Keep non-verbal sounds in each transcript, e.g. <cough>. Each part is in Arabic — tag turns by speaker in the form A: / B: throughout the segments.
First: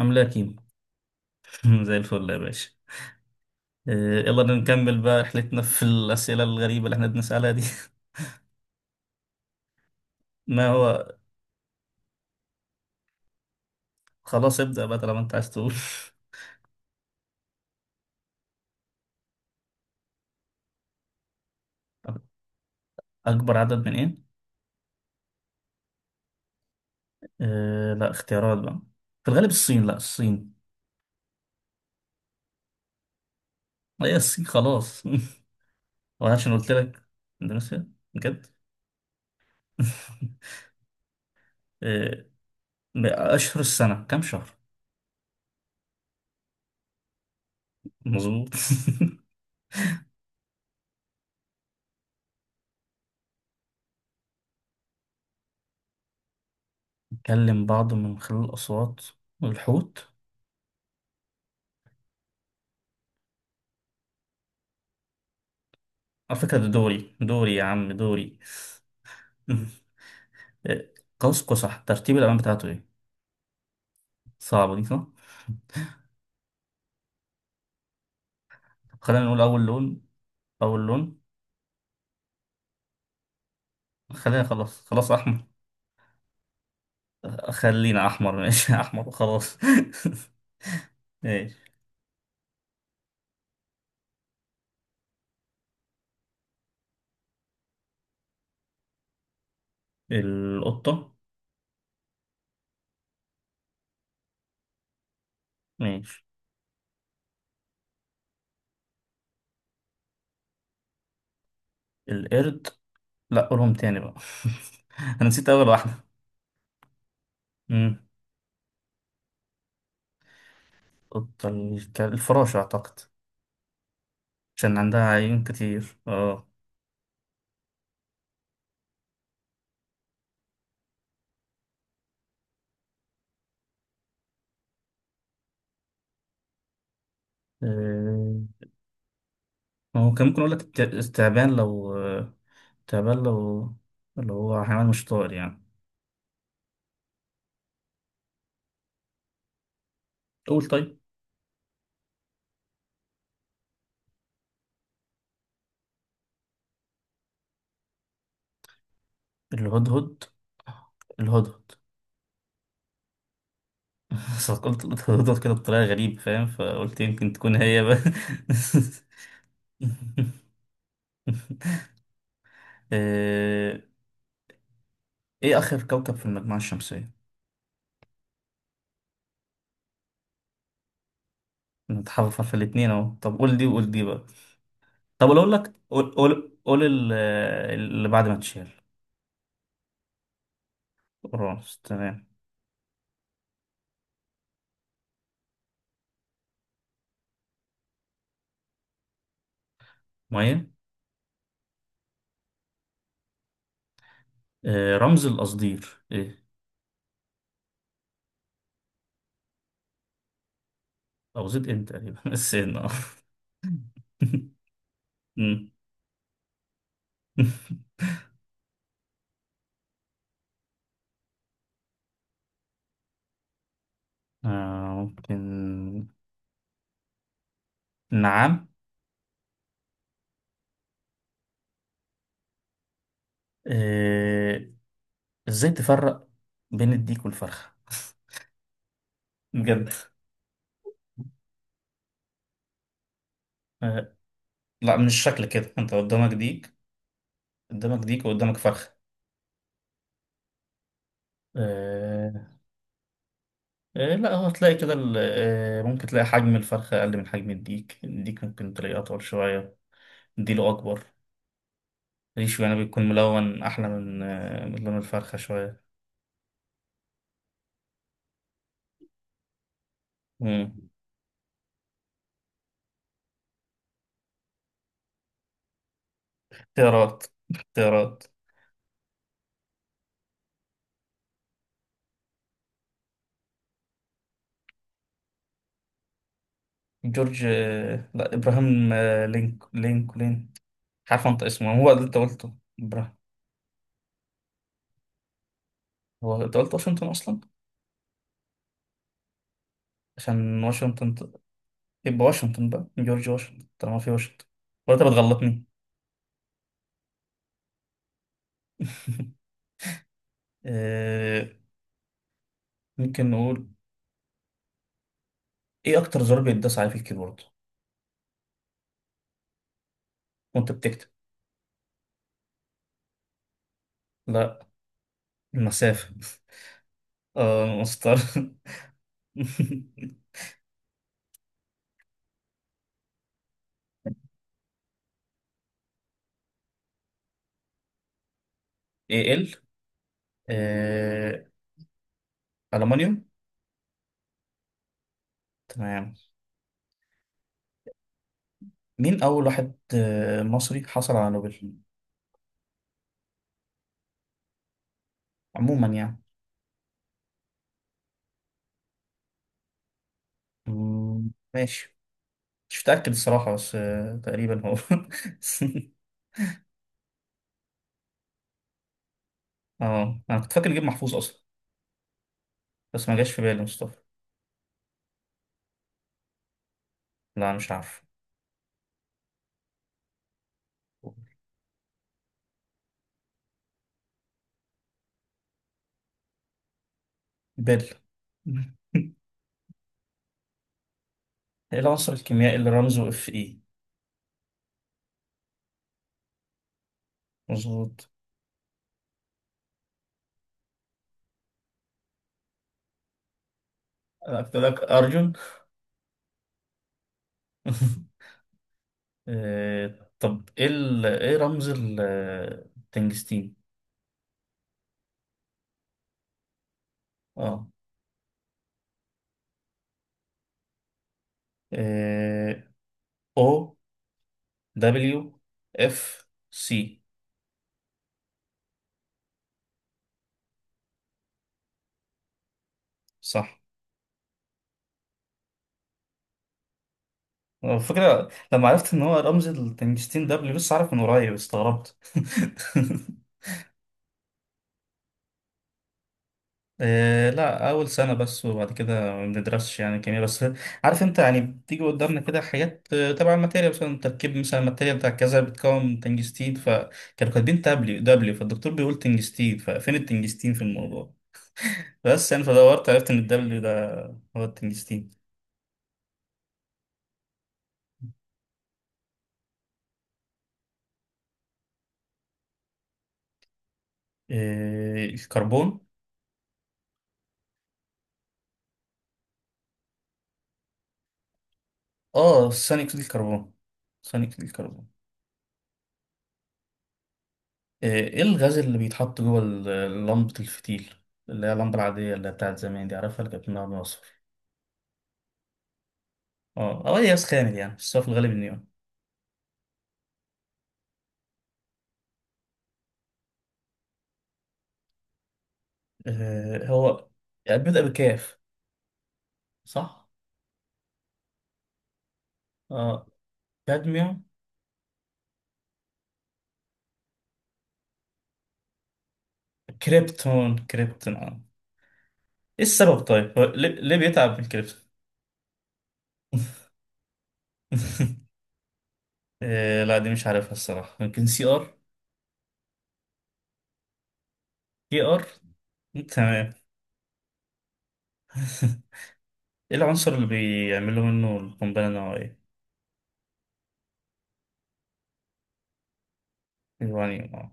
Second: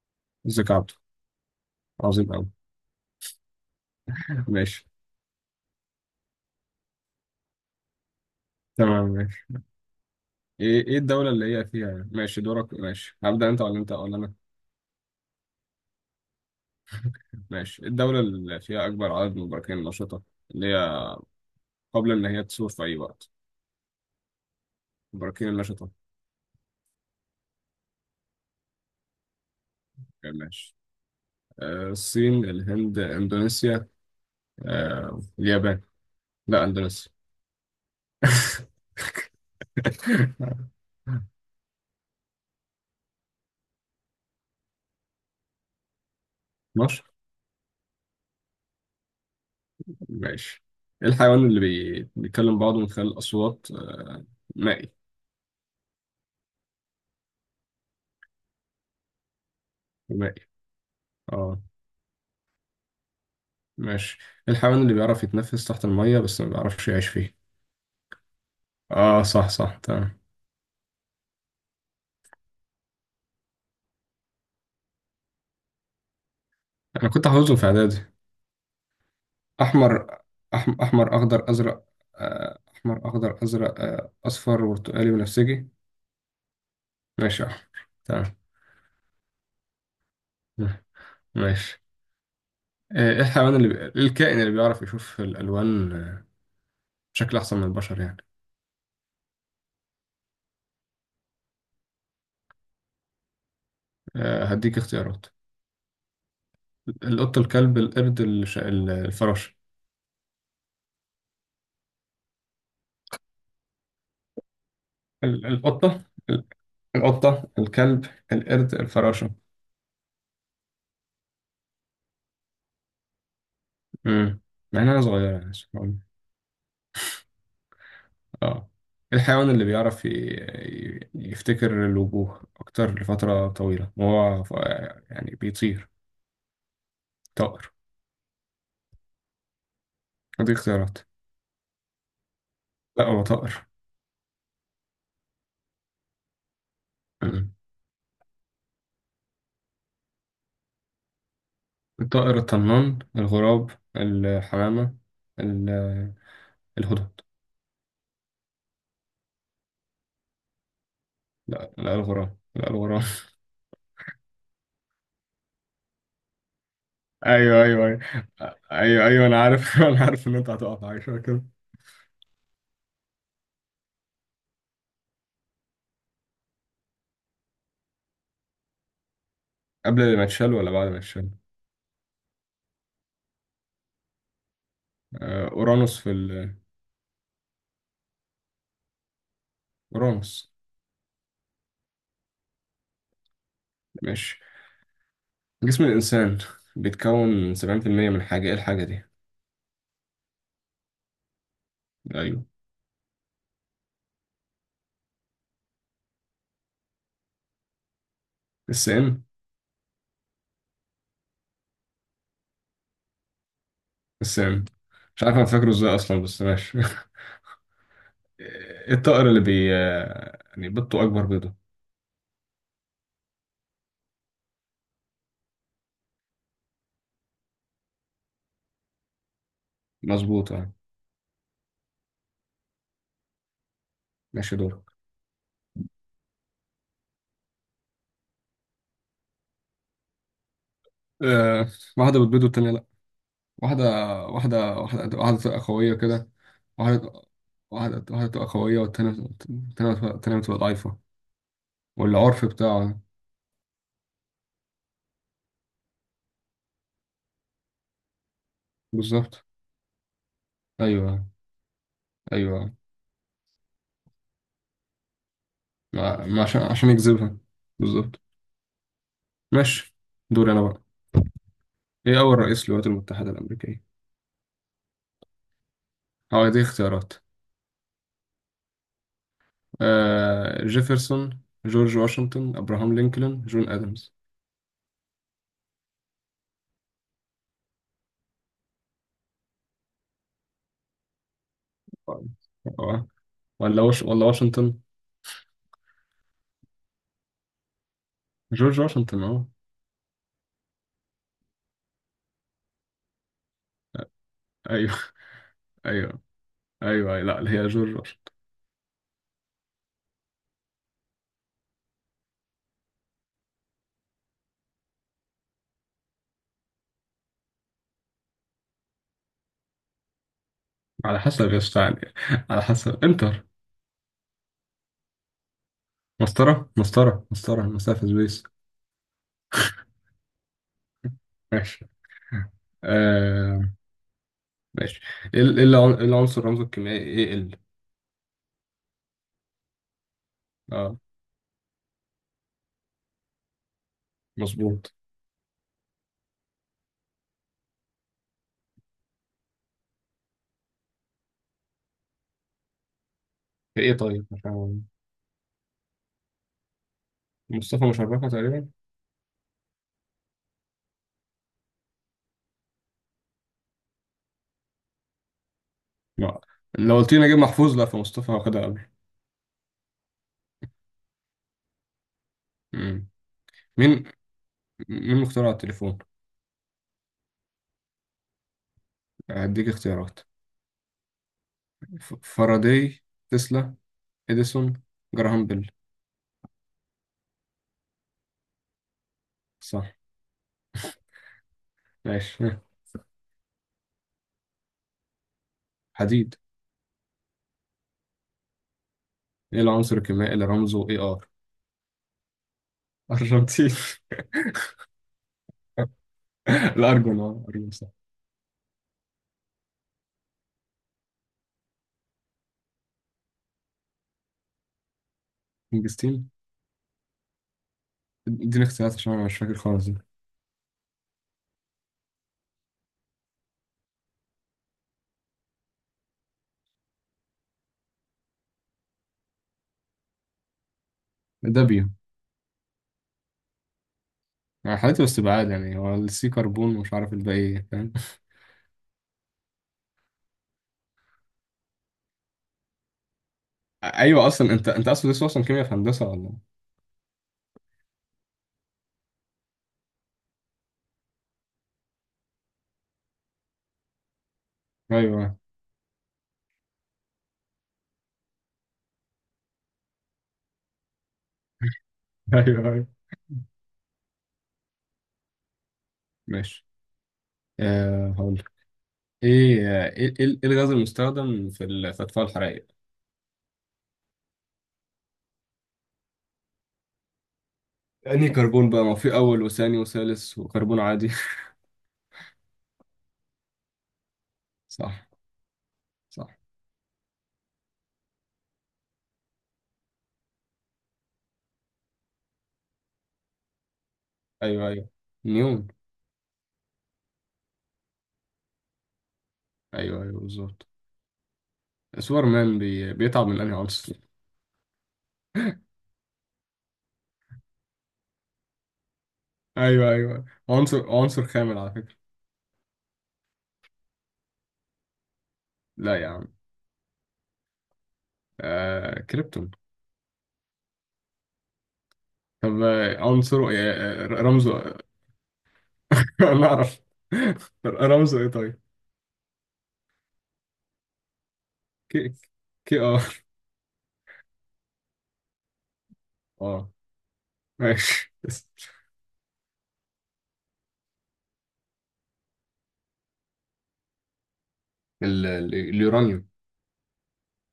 A: عاملة يا كيمو؟
B: ازيك يا عبدو؟
A: <laughs> زي الفل
B: عظيم
A: يا
B: أوي.
A: باشا. آه، يلا
B: ماشي.
A: نكمل بقى رحلتنا في الأسئلة الغريبة اللي احنا بنسألها دي.
B: تمام. ماشي.
A: <laughs> ما
B: ايه
A: هو
B: الدولة اللي هي فيها. ماشي، دورك. ماشي، هبدأ انت ولا انا؟
A: خلاص، ابدأ بقى طالما انت عايز تقول.
B: ماشي. إيه الدولة اللي فيها أكبر عدد من البراكين النشطة؟ اللي هي قبل إن
A: <laughs>
B: هي تثور في أي وقت.
A: أكبر عدد من ايه؟
B: البراكين النشطة.
A: أه، لا اختيارات بقى. في الغالب الصين، لا الصين
B: ماشي. الصين، الهند، إندونيسيا.
A: هي الصين خلاص.
B: اليابان.
A: <laughs> وعشان
B: لا،
A: قلت لك
B: إندونيسيا.
A: اندونيسيا بجد. <laughs>
B: <laughs>
A: آه، أشهر السنة كام شهر؟
B: مصر.
A: مظبوط.
B: ماشي. إيه الحيوان اللي بيتكلم بعضه من خلال الأصوات. مائي.
A: <laughs> نكلم بعض من خلال الأصوات والحوت.
B: مائي. اه. ماشي. الحيوان اللي بيعرف يتنفس تحت المية
A: على
B: بس ما
A: فكرة ده
B: بيعرفش يعيش
A: دوري،
B: فيه.
A: يا عم دوري.
B: اه، صح، صح،
A: <laughs>
B: تمام.
A: إيه، قوس قزح ترتيب الألوان بتاعته إيه؟ صعبة دي صح؟
B: انا كنت حافظهم في اعدادي.
A: خلينا نقول أول لون.
B: احمر.
A: أول
B: احمر،
A: لون.
B: اخضر، ازرق. احمر، اخضر، ازرق،
A: خلينا
B: اصفر،
A: خلاص
B: برتقالي،
A: أحمر.
B: بنفسجي. ماشي يا احمر.
A: خلينا أحمر
B: تمام.
A: ماشي. <laughs> أحمر وخلاص. <laughs> ماشي.
B: ماشي. ايه الحيوان اللي بي... إيه الكائن اللي بيعرف يشوف الالوان، بشكل احسن من البشر يعني.
A: القطة.
B: هديك اختيارات.
A: ماشي.
B: القطة، الكلب، القرد، الفراشة.
A: القرد. لا، قولهم تاني بقى. <laughs> أنا نسيت أول واحدة.
B: القطة. ال- القطة،
A: مم.
B: الكلب. القرد، الفراشة.
A: القطة، الك- الفراشة أعتقد،
B: امم.
A: عشان
B: مع انها
A: عندها
B: صغيره
A: عيون
B: يعني، سبحان الله.
A: كتير. اه.
B: اه. الحيوان اللي بيعرف يفتكر الوجوه اكتر لفتره طويله وهو يعني بيطير. طائر.
A: آه، هو كان ممكن أقول
B: دي
A: لك الت-
B: اختيارات.
A: التعبان لو،
B: لا،
A: التعبان
B: هو طائر.
A: لو اللي هو حيوان مش طائر يعني.
B: أمم.
A: قول طيب.
B: الطائر الطنان، الغراب، الحمامه، ال- الهدهد.
A: الهدهد، الهدهد.
B: لا، لا، الغراب. لا، الغراب.
A: <laughs> بس قلت الهدهد كده بطريقة غريبة فاهم، فقلت
B: <laughs>
A: يمكن تكون
B: ايوه،
A: هي
B: ايوه،
A: بقى.
B: ايوه. ايوه، ايوه، انا عارف. <laughs> انا عارف ان انت
A: <laughs>
B: هتقع في حاجه شبه كده.
A: آه، ايه اخر كوكب في المجموعة الشمسية؟
B: قبل ما تشال ولا بعد ما تشال؟
A: نتحرف في الاتنين اهو، طب قول دي وقول دي بقى. طب أقول لك،
B: اورانوس في
A: قول
B: ال...
A: قول ال-، اللي بعد ما تشيل.
B: اورانوس.
A: اورانوس، تمام.
B: ماشي. جسم الإنسان بيتكون من 70% من حاجة، إيه الحاجة دي؟
A: ميه.
B: أيوه.
A: رمز القصدير ايه؟
B: السام.
A: او زد ان تقريبا. <laughs> السين اه. <laughs>
B: السام. مش عارف أنا
A: مم.
B: فاكره إزاي أصلا، بس ماشي. <laughs>
A: <laughs>
B: إيه الطائر اللي يعني بيضته أكبر بيضة؟
A: آه، ممكن؟ نعم.
B: مظبوط، أه. ماشي،
A: آه،
B: دورك.
A: ازاي تفرق بين الديك والفرخة بجد؟
B: أه. واحدة بتبيض والتانية لأ. واحدة.
A: آه،
B: واحدة
A: لا
B: واحدة
A: مش
B: واحدة
A: شكل
B: تبقى
A: كده، انت
B: قوية كده.
A: قدامك ديك،
B: واحدة
A: قدامك
B: واحدة
A: ديك
B: واحدة تبقى
A: وقدامك
B: قوية،
A: فرخة.
B: والتانية التانية بتبقى ضعيفة.
A: آه،
B: والعرف بتاعه ده.
A: لا هو تلاقي كده ال-، ممكن تلاقي حجم الفرخة أقل من حجم الديك، الديك ممكن تلاقيه أطول
B: بالظبط.
A: شوية، ديله أكبر،
B: أيوه.
A: ريشه
B: أيوه.
A: يعني بيكون ملون أحلى من من لون الفرخة شوية.
B: ما عشان يجذبها. بالظبط. ماشي. دوري أنا بقى.
A: مم.
B: ايه اول رئيس للولايات المتحدة الامريكية؟ اه، دي اختيارات.
A: اختيارات، اختيارات.
B: جيفرسون، جورج واشنطن، ابراهام لينكولن، جون ادمز.
A: جورج، لا إبراهام، لينك لين، مش عارف أنطق اسمه هو اللي أنت قلته.
B: اه.
A: إبراهام.
B: ولا واشنطن؟
A: هو أنت قلت واشنطن أصلا،
B: جورج واشنطن، اه.
A: عشان واشنطن ت-، يبقى واشنطن بقى، جورج واشنطن طالما في واشنطن.
B: ايوه.
A: ولا انت بتغلطني؟
B: <laughs> ايوه، ايوه، أيوة. لا، هي جورج واشنطن.
A: <laughs> آه، ممكن نقول ايه اكتر زرار بيتداس عليه في الكيبورد وانت بتكتب؟
B: على حسب يا اسطى، يعني. على حسب، انتر.
A: لا، المسافة. <laughs>
B: مسطرة، مسطرة، مسطرة،
A: اه،
B: مسافة،
A: مسطر.
B: سبيس.
A: <laughs>
B: ماشي. آه. ماشي. إيه العنصر رمزه الكيميائي ايه ال
A: ايه ال
B: اه،
A: آه، ألمنيوم.
B: مظبوط.
A: تمام. مين أول واحد مصري حصل على نوبل
B: ايه، طيب، مش عارف.
A: عموما يعني؟
B: مصطفى مشرفة تقريبا.
A: ماشي. مش متأكد الصراحة، بس تقريبا هو.
B: لا، لو قلت لي نجيب محفوظ، لا، فمصطفى واخدها قبل.
A: <laughs> اه، أنا كنت فاكر نجيب محفوظ أصلا،
B: مم.
A: بس ما جاش في بالي مصطفى.
B: مين مين مخترع التليفون؟
A: لا، مش عارف.
B: هديك اختيارات. فاراداي، تسلا، اديسون، جراهام بيل.
A: بل. <laughs>
B: صح.
A: ايه العنصر
B: ماشي.
A: الكيميائي اللي
B: <laughs>
A: رمزه اف اي؟
B: حديد.
A: مظبوط.
B: ايه العنصر الكيميائي اللي رمزه اي ار؟ ارجنتين.
A: انا قلت لك ارجون.
B: <laughs> الارجون، اه، ارجون، صح.
A: <laughs> طب ايه ال- ايه رمز ال- التنجستين؟
B: انجستين.
A: اه.
B: اديني اختيارات عشان انا مش فاكر خالص ده.
A: آه، او دبليو اف سي.
B: دابيو.
A: صح.
B: يعني حالته واستبعاد، يعني هو السي كربون ومش عارف الباقي ايه،
A: على
B: فاهم.
A: فكرة لما عرفت ان هو رمز التنجستين ده، بس عارف من قريب استغربت. <laughs>
B: ايوه، اصلا انت اصلا لسه اصلا كيمياء في هندسه ولا؟
A: إيه لا، أول سنة بس، وبعد كده ما بندرسش يعني كيمياء، بس عارف أنت يعني بتيجي قدامنا كده حاجات تبع الماتيريال، مثلا تركيب مثلا الماتيريال بتاع
B: ايوه.
A: كذا بتكون تنجستين، فكانوا كاتبين دبليو، فالدكتور بيقول تنجستين، ففين التنجستين في الموضوع؟ بس
B: <laughs>
A: يعني
B: ايوه،
A: فدورت،
B: ايوه.
A: عرفت إن الدبليو ده هو التنجستين.
B: ماشي. هقول لك. ايه آه، ايه ايه إيه الغاز المستخدم في في اطفاء الحرائق؟
A: إيه، الكربون.
B: يعني كربون بقى، ما هو في اول وثاني وثالث وكربون عادي.
A: آه، ثاني أكسيد الكربون، ثاني أكسيد
B: <laughs>
A: الكربون.
B: صح. صح.
A: إيه الغاز اللي بيتحط جوه ال- لمبة الفتيل، اللي هي اللمبة العادية اللي هي بتاعت زمان دي، عارفها اللي كانت بنقعد.
B: ايوه، ايوه، نيون.
A: اه، او الياس خامل يعني، بس هو في الغالب النيون.
B: ايوه، ايوه، بالظبط. سوبر مان بيتعب من انهي عنصر؟
A: آه، هو يعني بيبدأ بكاف
B: ايوه،
A: صح؟
B: ايوه، عنصر خامل على فكره.
A: اه، كادميوم.
B: لا يا عم. كريبتون.
A: كريبتون، كريبتون اه.
B: طب،
A: ايه السبب طيب؟ هو
B: عنصره
A: ليه,
B: إيه؟
A: ليه بيتعب من
B: رمزه؟
A: الكريبتون؟
B: <laughs> انا اعرف. <laughs> رمزه ايه
A: <laughs>
B: طيب؟
A: آه لا، دي مش عارفها الصراحة، يمكن سي ار.
B: كي. كي، اه.
A: كي ار. تمام.
B: اه. ماشي.
A: <laughs>
B: <laughs>
A: ايه العنصر اللي بيعملوا منه القنبلة النووية؟
B: اليورانيوم.
A: اليورانيوم اه.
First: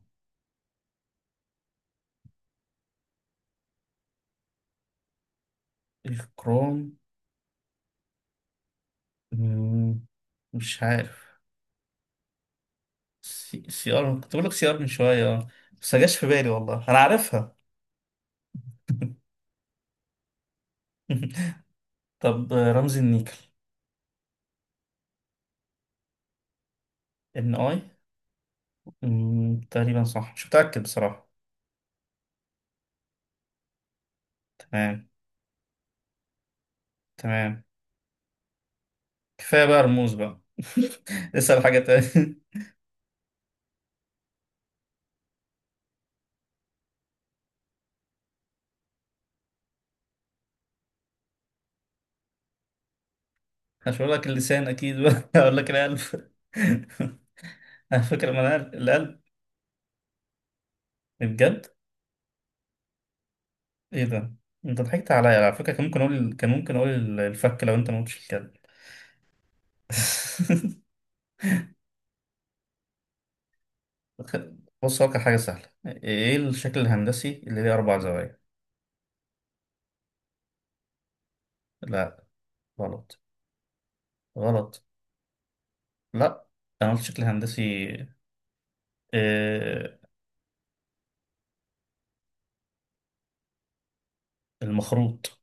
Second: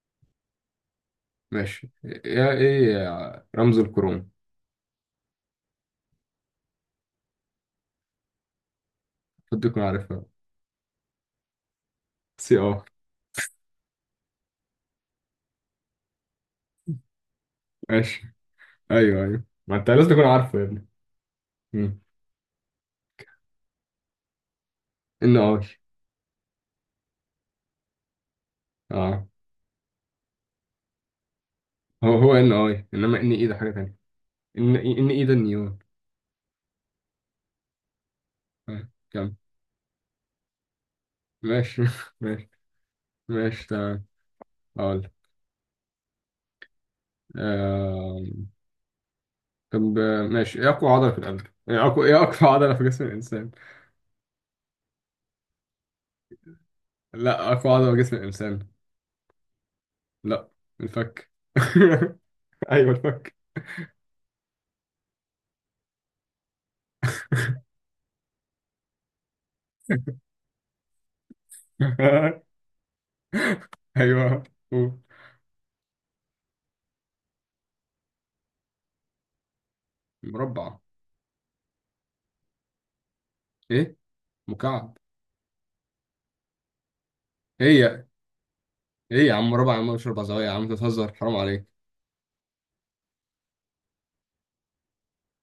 B: ماشي، يا ايه يا رمز الكروم.
A: الكروم.
B: حد يكون
A: مم،
B: عارفها.
A: مش عارف.
B: سي، اه.
A: سي ار، كنت بقول لك سي ار من شوية اه، بس ما جاش في بالي والله انا عارفها.
B: ماشي. ايوه، ايوه، ما انت لازم تكون عارفه يا ابني. مم.
A: <laughs> طب رمز النيكل؟
B: ان اي.
A: ان اي.
B: اه.
A: تقريبا صح، مش متأكد بصراحة.
B: هو هو ان اي، انما ان ايه ده حاجه تانية. ان
A: تمام،
B: ان ايه ده النيون.
A: تمام.
B: كم.
A: كفاية بقى رموز بقى. <laughs> اسأل حاجة
B: ماشي.
A: تانية.
B: <laughs>
A: <laughs>
B: ماشي. ماشي، تمام. اقول لك. آم، طب، ماشي، ايه اقوى عضله في جسم الانسان؟
A: مش هقول لك اللسان اكيد بقى، <laughs> هقول لك القلب. <laughs>
B: لا، اقوى عضله في
A: على
B: جسم
A: فكرة، ما انا
B: الانسان.
A: قلب- القلب.
B: لا. الفك.
A: بجد؟
B: <laughs> ايوه، الفك.
A: ايه ده! انت ضحكت عليا على فكرة، كان ممكن اقول، الفك لو انت ما قلتش الكلب. <laughs>
B: <laughs> ايوه.
A: بص، هقول لك حاجة سهلة. ايه الشكل الهندسي اللي ليه اربع زوايا؟
B: مربع.
A: لا، غلط.
B: ايه؟
A: غلط.
B: مكعب.
A: لا، انا قلت شكل
B: ايه
A: هندسي.
B: يا ايه يا عم مربع يا
A: آه،
B: عم، مش اربع زوايا يا عم، أنت بتهزر، حرام عليك.
A: المخروط،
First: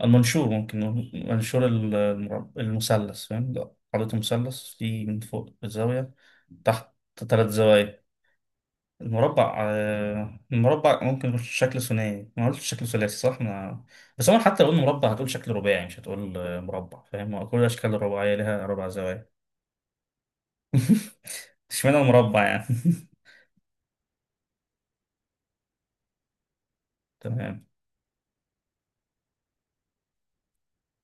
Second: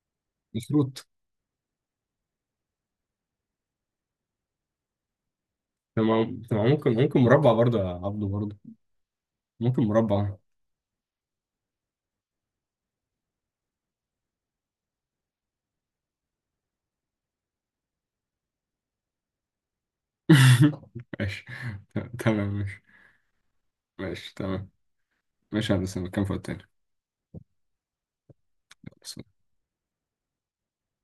A: المنشور، ممكن
B: مشروط.
A: نقول منشور ال- المرب- المثلث، فاهم ده خريطة مثلث في، من فوق الزاوية
B: تمام، تمام، ممكن،
A: تحت،
B: ممكن
A: ثلاث
B: مربع برضه يا
A: زوايا.
B: عبده برضه.
A: المربع،
B: ممكن مربع.
A: المربع ممكن يكون شكل ثنائي، ما قلتش شكل ثلاثي صح ما، بس هو حتى لو قلنا مربع هتقول شكل رباعي، مش هتقول مربع، فاهم؟ كل الأشكال الرباعية لها ربع زوايا.
B: <laughs>
A: <laughs>
B: ماشي.
A: اشمعنى المربع
B: تمام،
A: يعني.
B: ماشي. ماشي، تمام. ماشي يا هندسة، كام فوق التاني؟
A: <laughs> تمام.